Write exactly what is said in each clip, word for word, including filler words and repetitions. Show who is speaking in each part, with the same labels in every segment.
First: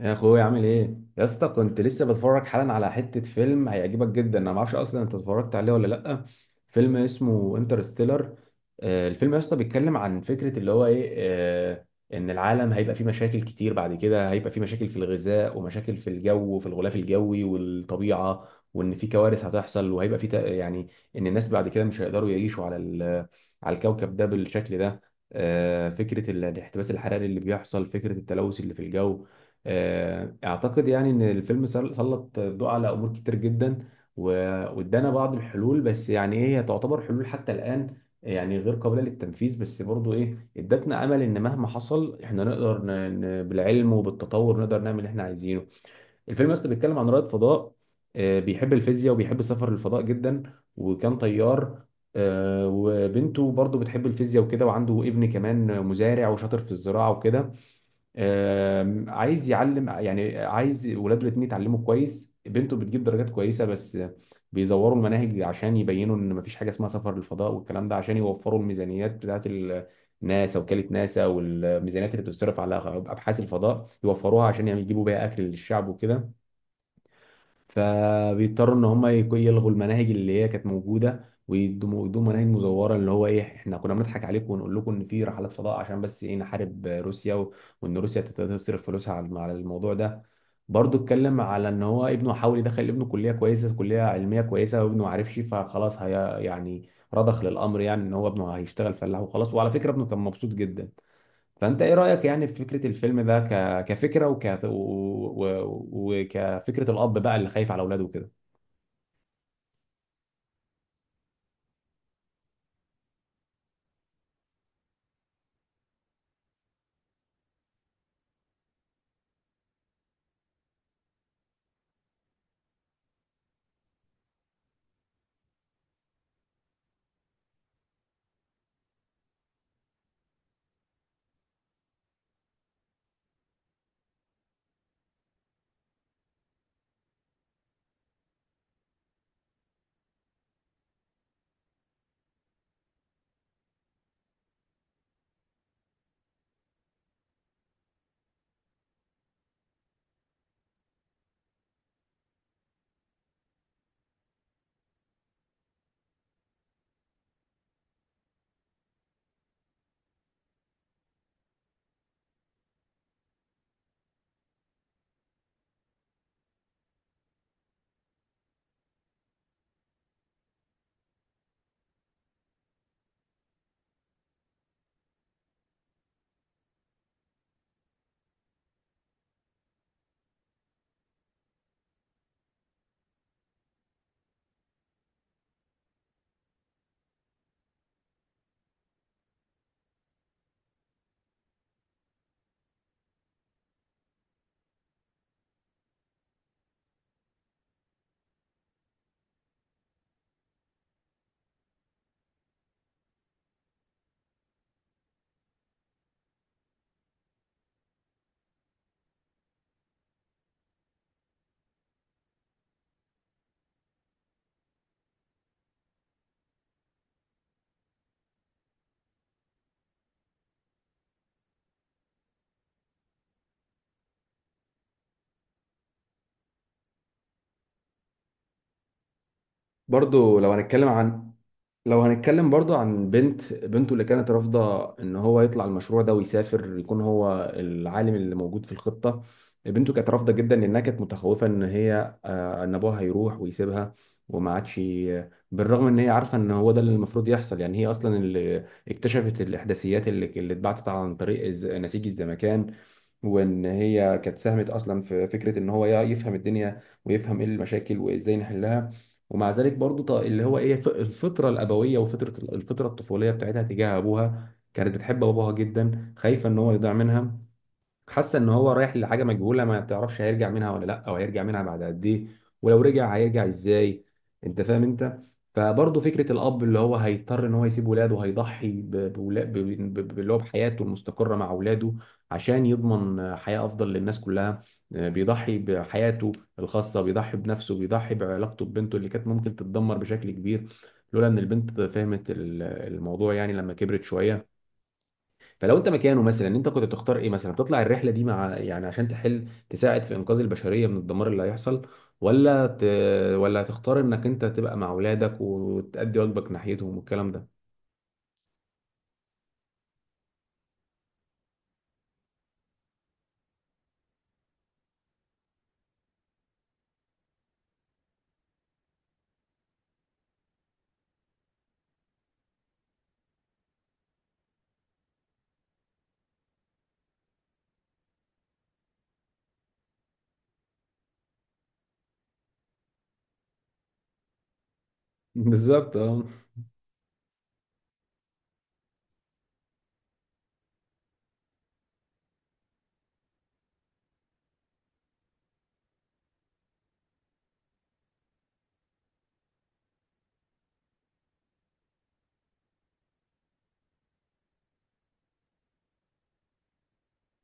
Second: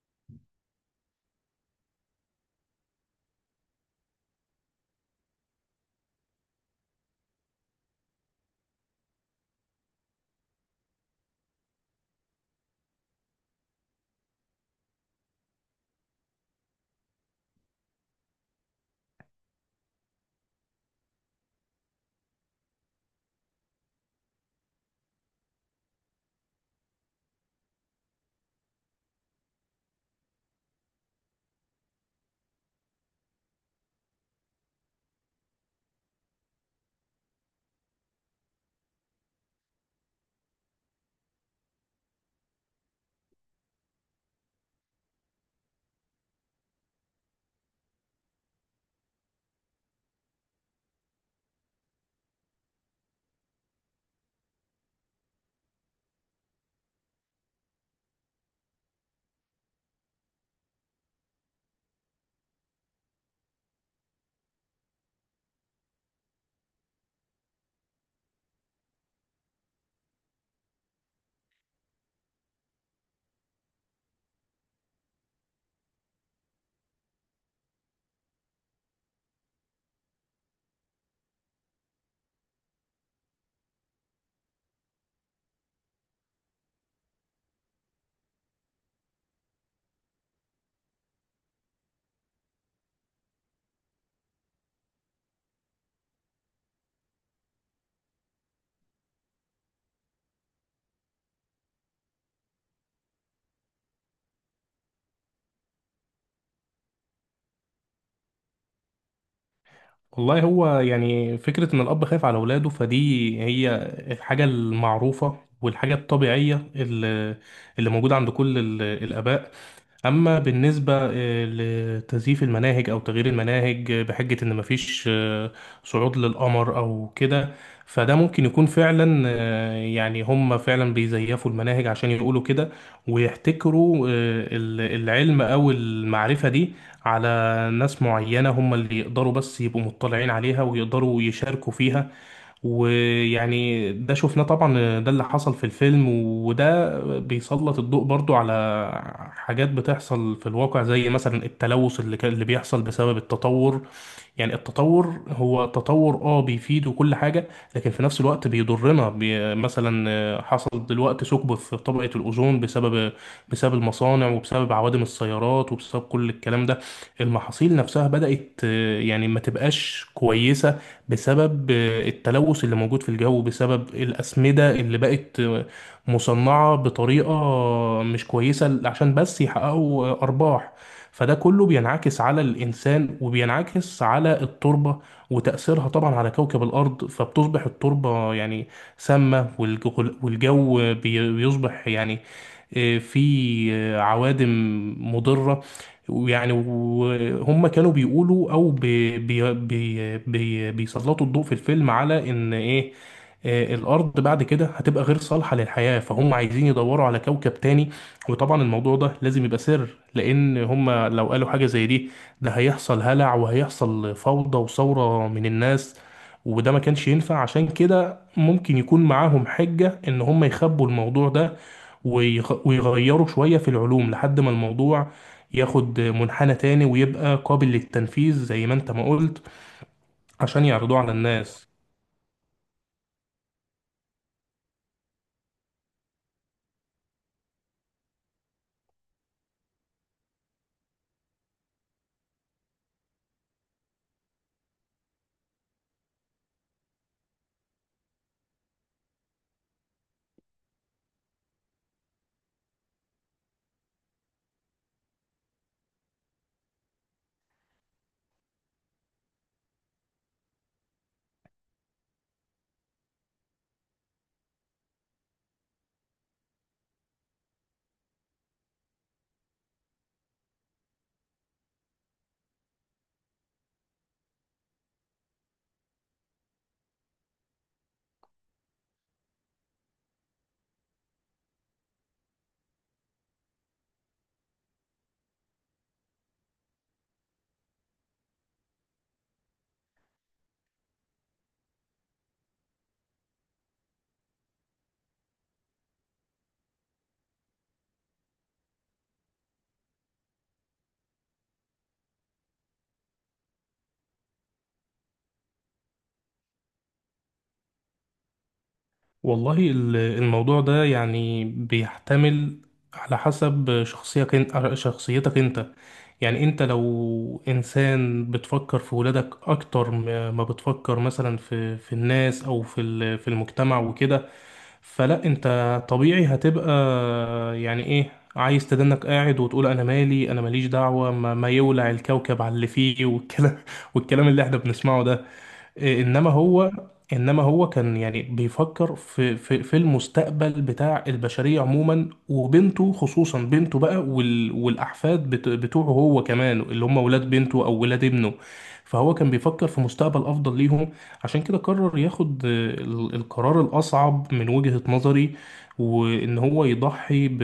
Speaker 1: يا اخويا عامل ايه يا اسطى؟ كنت لسه بتفرج حالا على حته فيلم هيعجبك جدا. انا ما اعرفش اصلا انت اتفرجت عليه ولا لا. فيلم اسمه انترستيلر. الفيلم يا اسطى بيتكلم عن فكره اللي هو ايه، آه، ان العالم هيبقى فيه مشاكل كتير بعد كده، هيبقى فيه مشاكل في الغذاء ومشاكل في الجو وفي الغلاف الجوي والطبيعه، وان في كوارث هتحصل وهيبقى فيه تق- يعني ان الناس بعد كده مش هيقدروا يعيشوا على ال- على الكوكب ده بالشكل ده. آه، فكره ال- الاحتباس الحراري اللي بيحصل، فكره التلوث اللي في الجو. آه، اعتقد يعني ان الفيلم سل- سلط الضوء على امور كتير جدا و- وادانا بعض الحلول. بس يعني ايه، هي تعتبر حلول حتى الان يعني غير قابله للتنفيذ، بس برضو ايه، ادتنا امل ان مهما حصل احنا نقدر ن... ن... بالعلم وبالتطور نقدر نعمل اللي احنا عايزينه. الفيلم اصلا بيتكلم عن رائد فضاء، آه، بيحب الفيزياء وبيحب السفر للفضاء جدا، وكان طيار. آه، وبنته برضو بتحب الفيزياء وكده، وعنده ابن كمان مزارع وشاطر في الزراعه وكده. آم، عايز يعلم، يعني عايز ولاده الاثنين يتعلموا كويس. بنته بتجيب درجات كويسه، بس بيزوروا المناهج عشان يبينوا ان مفيش حاجه اسمها سفر للفضاء والكلام ده، عشان يوفروا الميزانيات بتاعت ال- ناسا، وكاله ناسا، والميزانيات اللي بتصرف على ابحاث الفضاء يوفروها عشان يعني يجيبوا بيها اكل للشعب وكده. فبيضطروا ان هم يك- يلغوا المناهج اللي هي كانت موجوده ويدوا ويدوا مناهج مزوره، اللي هو ايه، احنا كنا بنضحك عليكم ونقول لكم ان في رحلات فضاء، عشان بس ايه، نحارب روسيا و- وان روسيا تت- تصرف فلوسها على على الموضوع ده. برضه اتكلم على ان هو ابنه حاول يدخل ابنه كليه كويسه، كليه علميه كويسه، وابنه ما عرفش، فخلاص هي يعني رضخ للامر، يعني ان هو ابنه هيشتغل فلاح وخلاص. وعلى فكره ابنه كان مبسوط جدا. فانت ايه رايك يعني في فكره الفيلم ده ك... كفكره وك... و... و... وكفكره الاب بقى اللي خايف على اولاده وكده؟
Speaker 2: والله هو يعني فكرة إن الأب خايف على أولاده فدي هي الحاجة المعروفة والحاجة الطبيعية اللي اللي موجودة عند كل ال- الآباء. أما بالنسبة آه، لتزييف المناهج أو تغيير المناهج، آه، بحجة إن مفيش آه، صعود للقمر أو كده، فده ممكن يكون فعلا، آه، يعني هم فعلا بيزيفوا المناهج عشان يقولوا كده، ويحتكروا آه، ال- العلم أو المعرفة دي على ناس معينة هم اللي يقدروا بس يبقوا مطلعين عليها ويقدروا يشاركوا فيها. ويعني ده شفناه طبعا، ده اللي حصل في الفيلم، وده بيسلط الضوء برضو على حاجات بتحصل في الواقع، زي مثلا التلوث اللي كان- اللي بيحصل بسبب التطور. يعني التطور هو تطور اه بيفيد وكل حاجة، لكن في نفس الوقت بيضرنا. بي مثلا، آه، حصل دلوقتي ثقب في طبقة الأوزون بسبب، بسبب المصانع وبسبب عوادم السيارات وبسبب كل الكلام ده. المحاصيل نفسها بدأت، آه، يعني ما تبقاش كويسة بسبب، آه، التلوث اللي موجود في الجو، بسبب الأسمدة اللي بقت آه، مصنعة بطريقة مش كويسة عشان بس يحققوا آه، أرباح. فده كله بينعكس على الإنسان وبينعكس على التربة وتأثيرها طبعا على كوكب الأرض. فبتصبح التربة يعني سامة، والج- والجو بي- بيصبح يعني آه، في آه، عوادم مضرة. ويعني وهم كانوا بيقولوا او بي بي بي بي بيسلطوا الضوء في الفيلم على ان ايه، آه، الارض بعد كده هتبقى غير صالحة للحياة، فهم عايزين يدوروا على كوكب تاني. وطبعا الموضوع ده لازم يبقى سر، لان هم لو قالوا حاجة زي دي، ده هيحصل هلع وهيحصل فوضى وثورة من الناس، وده ما كانش ينفع. عشان كده ممكن يكون معاهم حجة ان هم يخبوا الموضوع ده ويغ- ويغيروا شوية في العلوم لحد ما الموضوع ياخد منحنى تاني ويبقى قابل للتنفيذ زي ما انت ما قلت،
Speaker 1: برضو لو
Speaker 2: عشان
Speaker 1: هنتكلم
Speaker 2: يعرضوه على
Speaker 1: عن
Speaker 2: الناس.
Speaker 1: لو هنتكلم برضو عن بنت بنته اللي كانت رافضة ان هو يطلع المشروع ده ويسافر يكون هو العالم اللي موجود في الخطة. بنته كانت رافضة جدا لانها كانت متخوفة ان هي، آه، ان ابوها هيروح ويسيبها، وما عادش ي- بالرغم ان هي عارفة ان هو ده اللي المفروض يحصل، يعني هي اصلا اللي اكتشفت الاحداثيات اللي اللي اتبعتت عن طريق الز- نسيج الزمكان، وان هي كانت ساهمت اصلا في فكره ان هو يفهم الدنيا ويفهم ايه المشاكل وازاي نحلها. ومع ذلك برضو ط- اللي هو ايه ف- الفطره الابويه وفطره الفطره الطفوليه بتاعتها تجاه ابوها، كانت بتحب ابوها جدا، خايفه ان هو يضيع منها، حاسه ان هو رايح لحاجه مجهوله ما تعرفش هيرجع منها ولا لا، او هيرجع منها بعد قد ايه، ولو رجع هيرجع ازاي. انت فاهم انت. فبرضه فكره الاب اللي هو هيضطر ان هو يسيب ولاده، هيضحي ب- بولا- ب- ب- ب- اللي هو بحياته المستقره مع اولاده عشان يضمن حياه افضل للناس كلها. آه، بيضحي بحياته الخاصه، بيضحي بنفسه، بيضحي بعلاقته ببنته اللي كانت ممكن تتدمر بشكل كبير لولا ان البنت فهمت ال- الموضوع، يعني لما كبرت شويه. فلو انت مكانه مثلا، انت كنت تختار ايه؟ مثلا تطلع الرحله دي مع يعني عشان تحل تساعد في انقاذ البشريه من الدمار اللي هيحصل، ولا ت... ولا تختار انك انت تبقى مع اولادك وتأدي واجبك ناحيتهم والكلام ده؟
Speaker 2: والله ال- الموضوع ده يعني بيحتمل، على حسب شخصيتك انت، شخصيتك انت. يعني انت لو انسان بتفكر في ولادك اكتر ما ما بتفكر مثلا في في الناس او في ال- في المجتمع وكده، فلا انت طبيعي هتبقى يعني ايه، عايز تدنك قاعد وتقول انا مالي، انا ماليش دعوة، ما, ما يولع الكوكب على اللي فيه والكلام والكلام اللي احنا بنسمعه ده.
Speaker 1: بالظبط اه.
Speaker 2: انما هو انما هو كان يعني بيفكر في في في المستقبل بتاع البشريه عموما، وبنته خصوصا، بنته بقى وال والاحفاد بت- بتوعه هو كمان، اللي هم ولاد بنته او ولاد ابنه. فهو كان بيفكر في مستقبل افضل ليهم، عشان كده قرر ياخد آه، ال- القرار الاصعب من وجهه نظري، وان هو يضحي ب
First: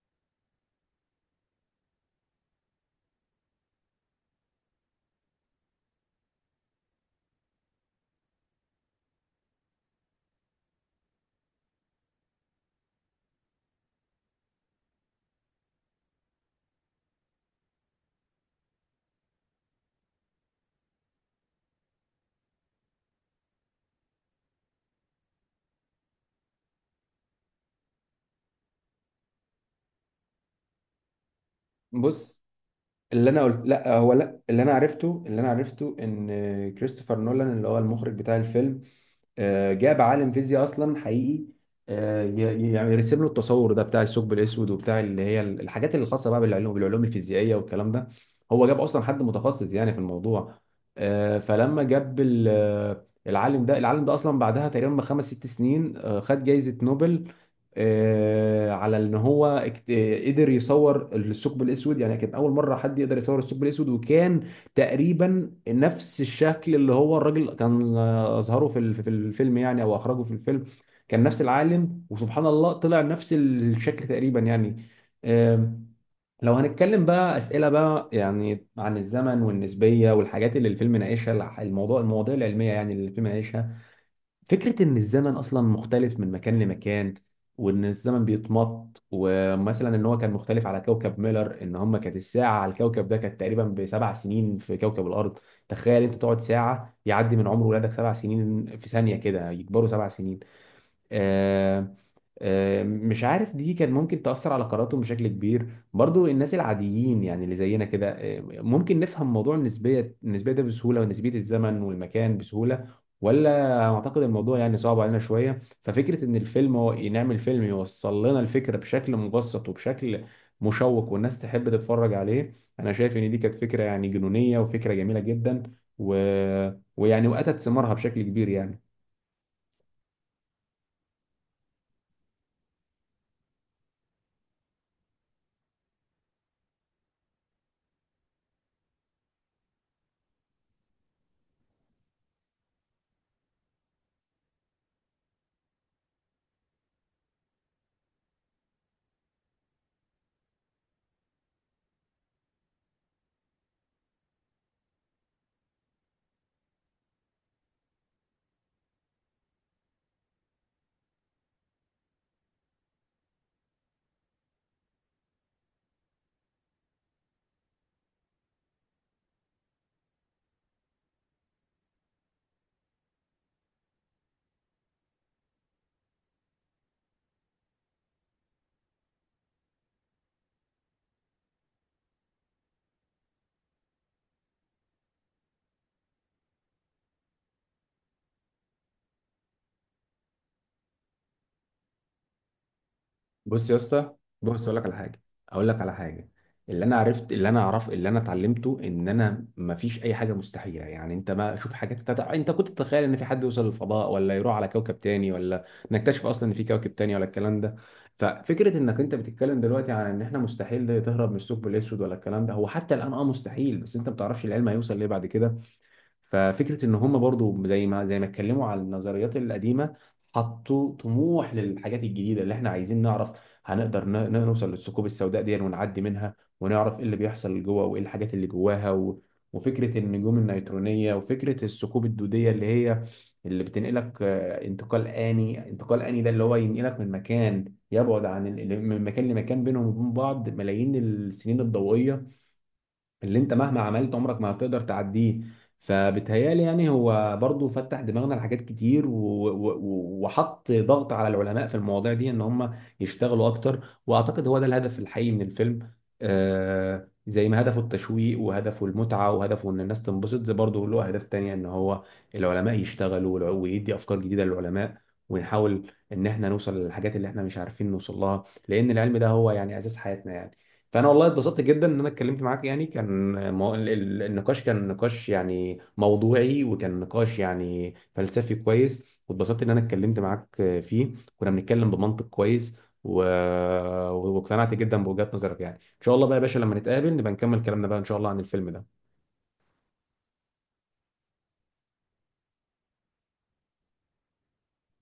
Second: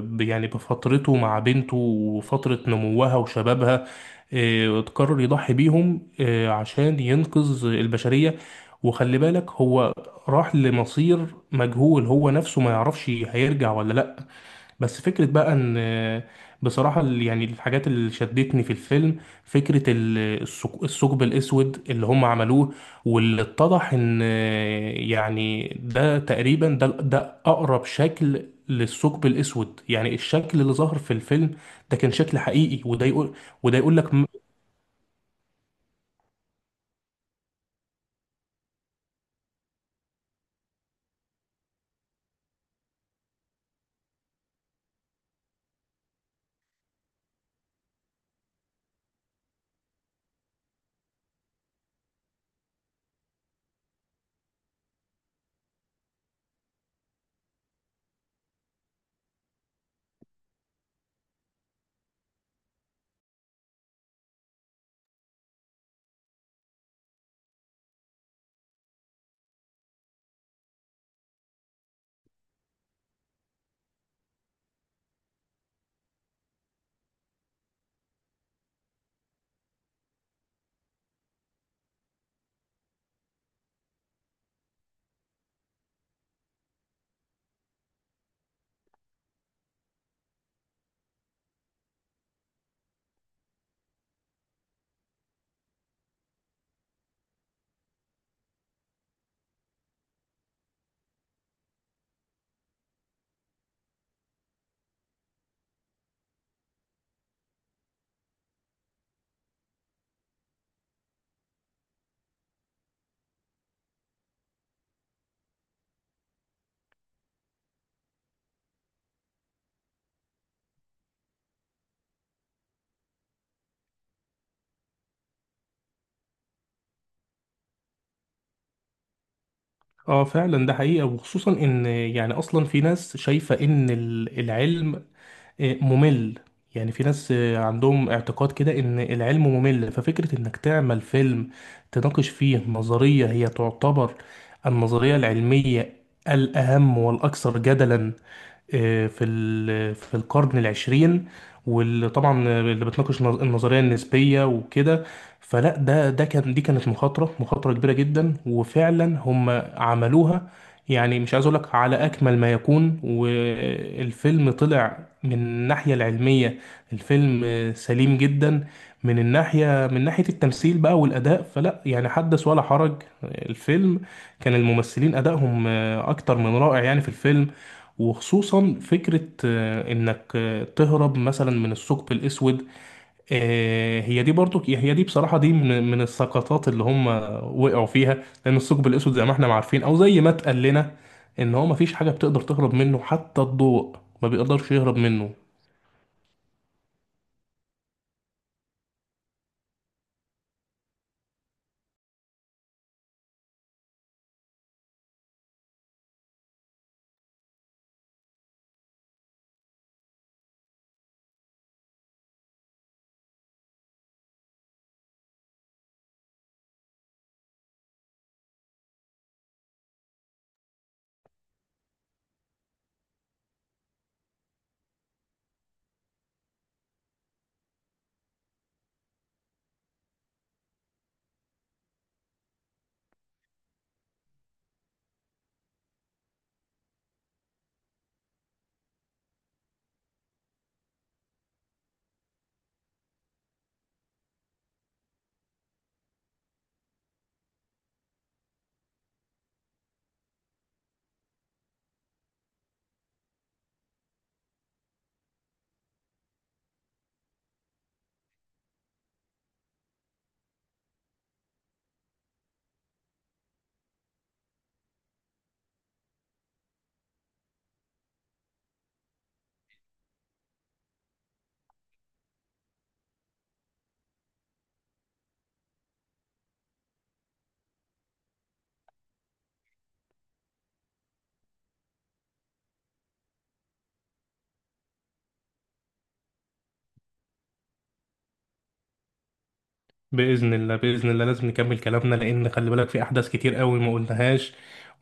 Speaker 2: ب- يعني بفترته مع بنته وفتره نموها وشبابها. آه، وتقرر يضحي بيهم، آه، عشان ينقذ البشرية. وخلي بالك هو راح لمصير مجهول، هو نفسه ما يعرفش هيرجع ولا لأ. بس فكرة بقى ان آه، بصراحة، ال- يعني الحاجات اللي شدتني في الفيلم، فكرة ال- الثق- الثقب الأسود اللي هم عملوه واللي اتضح ان، آه، يعني ده تقريبا، ده ده أقرب شكل للثقب الأسود. يعني الشكل اللي ظهر في الفيلم ده كان شكل
Speaker 1: بص،
Speaker 2: حقيقي. وده
Speaker 1: اللي
Speaker 2: يقول،
Speaker 1: انا قلت
Speaker 2: وده
Speaker 1: لا،
Speaker 2: يقول لك
Speaker 1: هو لا، اللي انا عرفته اللي انا عرفته ان كريستوفر نولان اللي هو المخرج بتاع الفيلم، آه، جاب عالم فيزياء اصلا حقيقي، آه، ي- يعني يرسم له التصور ده بتاع الثقب الاسود وبتاع اللي هي الحاجات اللي خاصه بقى بالعلوم، بالعلوم الفيزيائيه والكلام ده. هو جاب اصلا حد متخصص يعني في الموضوع. آه، فلما جاب ال- آه، العالم ده، العالم ده اصلا بعدها تقريبا بخمس ست سنين آه، خد جائزه نوبل، آه، على ان هو اكت- آه، قدر يصور الثقب الاسود. يعني كان اول مره حد يقدر يصور الثقب الاسود، وكان تقريبا نفس الشكل اللي هو الراجل كان آه، اظهره في ال- في الفيلم، يعني او اخرجه في الفيلم. كان نفس العالم وسبحان الله طلع نفس الشكل تقريبا يعني. آم، لو هنتكلم بقى اسئله بقى يعني عن الزمن والنسبيه والحاجات اللي الفيلم ناقشها، الح- الموضوع المواضيع العلميه يعني اللي الفيلم ناقشها. فكرة إن الزمن أصلا مختلف من مكان لمكان، وإن الزمن بيتمط، ومثلا إن هو كان مختلف على كوكب ميلر، إن هم كانت الساعة على الكوكب ده كانت تقريبا بسبع سنين في كوكب الأرض. تخيل أنت تقعد ساعة يعدي من عمر ولادك سبع سنين، في ثانية كده يكبروا سبع سنين. آه، آه، مش عارف دي كان ممكن تأثر على قراراتهم بشكل كبير. برضو الناس العاديين يعني اللي زينا كده، آه، ممكن نفهم موضوع النسبية، النسبية ده بسهولة، ونسبية الزمن والمكان بسهولة، ولا أعتقد الموضوع يعني صعب علينا شوية؟ ففكرة إن الفيلم هو نعمل فيلم يوصل لنا الفكرة بشكل مبسط وبشكل مشوق والناس تحب تتفرج عليه، أنا شايف إن دي كانت فكرة يعني جنونية وفكرة جميلة جدا، و... ويعني وأتت ثمارها بشكل كبير يعني.
Speaker 2: اه فعلا ده حقيقة. وخصوصا ان يعني اصلا في ناس شايفة ان ال- العلم آه، ممل، يعني في ناس آه، عندهم اعتقاد كده ان العلم ممل. ففكرة انك تعمل فيلم تناقش فيه نظرية هي تعتبر النظرية العلمية الاهم والاكثر جدلا آه، في ال- في القرن العشرين، وطبعا اللي بتناقش النظ- النظريه النسبيه وكده، فلا ده ده كان دي كانت مخاطره، مخاطره كبيره جدا، وفعلا هم عملوها يعني. مش عايز اقول لك على اكمل ما يكون، والفيلم طلع من الناحيه العلميه، الفيلم آه، سليم جدا. من الناحيه من ناحيه التمثيل بقى والاداء فلا يعني حدث ولا حرج. الفيلم كان الممثلين ادائهم آه، اكتر من رائع يعني في الفيلم. وخصوصا فكرة آه، انك آه، تهرب مثلا من الثقب الاسود، آه، هي دي برضو هي دي بصراحة، دي من من السقطات اللي هم وقعوا فيها، لان الثقب الاسود زي ما احنا ما عارفين، او زي ما اتقال لنا، ان هو ما فيش حاجة بتقدر تهرب منه، حتى
Speaker 1: بص يا
Speaker 2: الضوء
Speaker 1: اسطى،
Speaker 2: ما
Speaker 1: بص
Speaker 2: بيقدرش
Speaker 1: اقول لك على
Speaker 2: يهرب
Speaker 1: حاجه،
Speaker 2: منه.
Speaker 1: اقول لك على حاجه اللي انا عرفت، اللي انا اعرف اللي انا اتعلمته، ان انا ما فيش اي حاجه مستحيله. يعني انت ما شوف حاجات تتع... انت كنت تتخيل ان في حد يوصل للفضاء، ولا يروح على كوكب تاني، ولا نكتشف اصلا ان في كوكب تاني ولا الكلام ده؟ ففكره انك انت بتتكلم دلوقتي عن ان احنا مستحيل تهرب من الثقب الاسود ولا الكلام ده، هو حتى الان اه مستحيل، بس انت ما بتعرفش العلم هيوصل ليه بعد كده. ففكره ان هم برضو زي ما زي ما اتكلموا على النظريات القديمه، حطوا طموح للحاجات الجديده اللي احنا عايزين نعرف. هنقدر ن- ن- نوصل للثقوب السوداء دي ونعدي منها ونعرف ايه اللي بيحصل جوه وايه الحاجات اللي جواها، و... وفكره النجوم النيترونيه وفكره الثقوب الدوديه اللي هي اللي بتنقلك، آه، انتقال آني. انتقال آني ده اللي هو ينقلك من مكان يبعد عن ال... من مكان لمكان بينهم وبين بعض ملايين السنين الضوئية اللي انت مهما عملت عمرك ما هتقدر تعديه. فبتهيالي يعني هو برضو فتح دماغنا لحاجات كتير، و... و... و- وحط ضغط على العلماء في المواضيع دي ان هم يشتغلوا اكتر، واعتقد هو ده الهدف الحقيقي من الفيلم. آه زي ما هدفه التشويق وهدفه المتعة وهدفه ان الناس تنبسط، زي برضه له اهداف تانية، ان هو العلماء يشتغلوا والع- ويدي افكار جديدة للعلماء، ونحاول ان احنا نوصل للحاجات اللي احنا مش عارفين نوصل لها، لان العلم ده هو يعني اساس حياتنا يعني. فانا والله اتبسطت جدا ان انا اتكلمت معاك. يعني كان مو... ال- ال- النقاش كان نقاش يعني موضوعي، وكان نقاش يعني فلسفي كويس، واتبسطت ان انا اتكلمت معاك فيه، كنا بنتكلم بمنطق كويس، و... واقتنعت جدا بوجهات نظرك. يعني ان شاء الله بقى يا باشا لما نتقابل نبقى نكمل كلامنا بقى ان شاء الله عن الفيلم ده.
Speaker 2: بإذن الله، بإذن الله لازم نكمل كلامنا، لأن خلي بالك في أحداث كتير قوي ما قلناهاش،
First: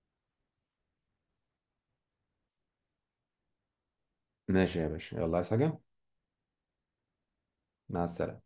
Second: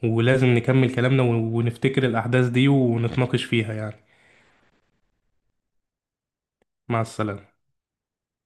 Speaker 2: ولازم نكمل كلامنا ون- ونفتكر الأحداث دي ونتناقش فيها يعني.
Speaker 1: ماشي يا باشا، يلا عايز حاجة؟
Speaker 2: مع السلامة.
Speaker 1: مع السلامة.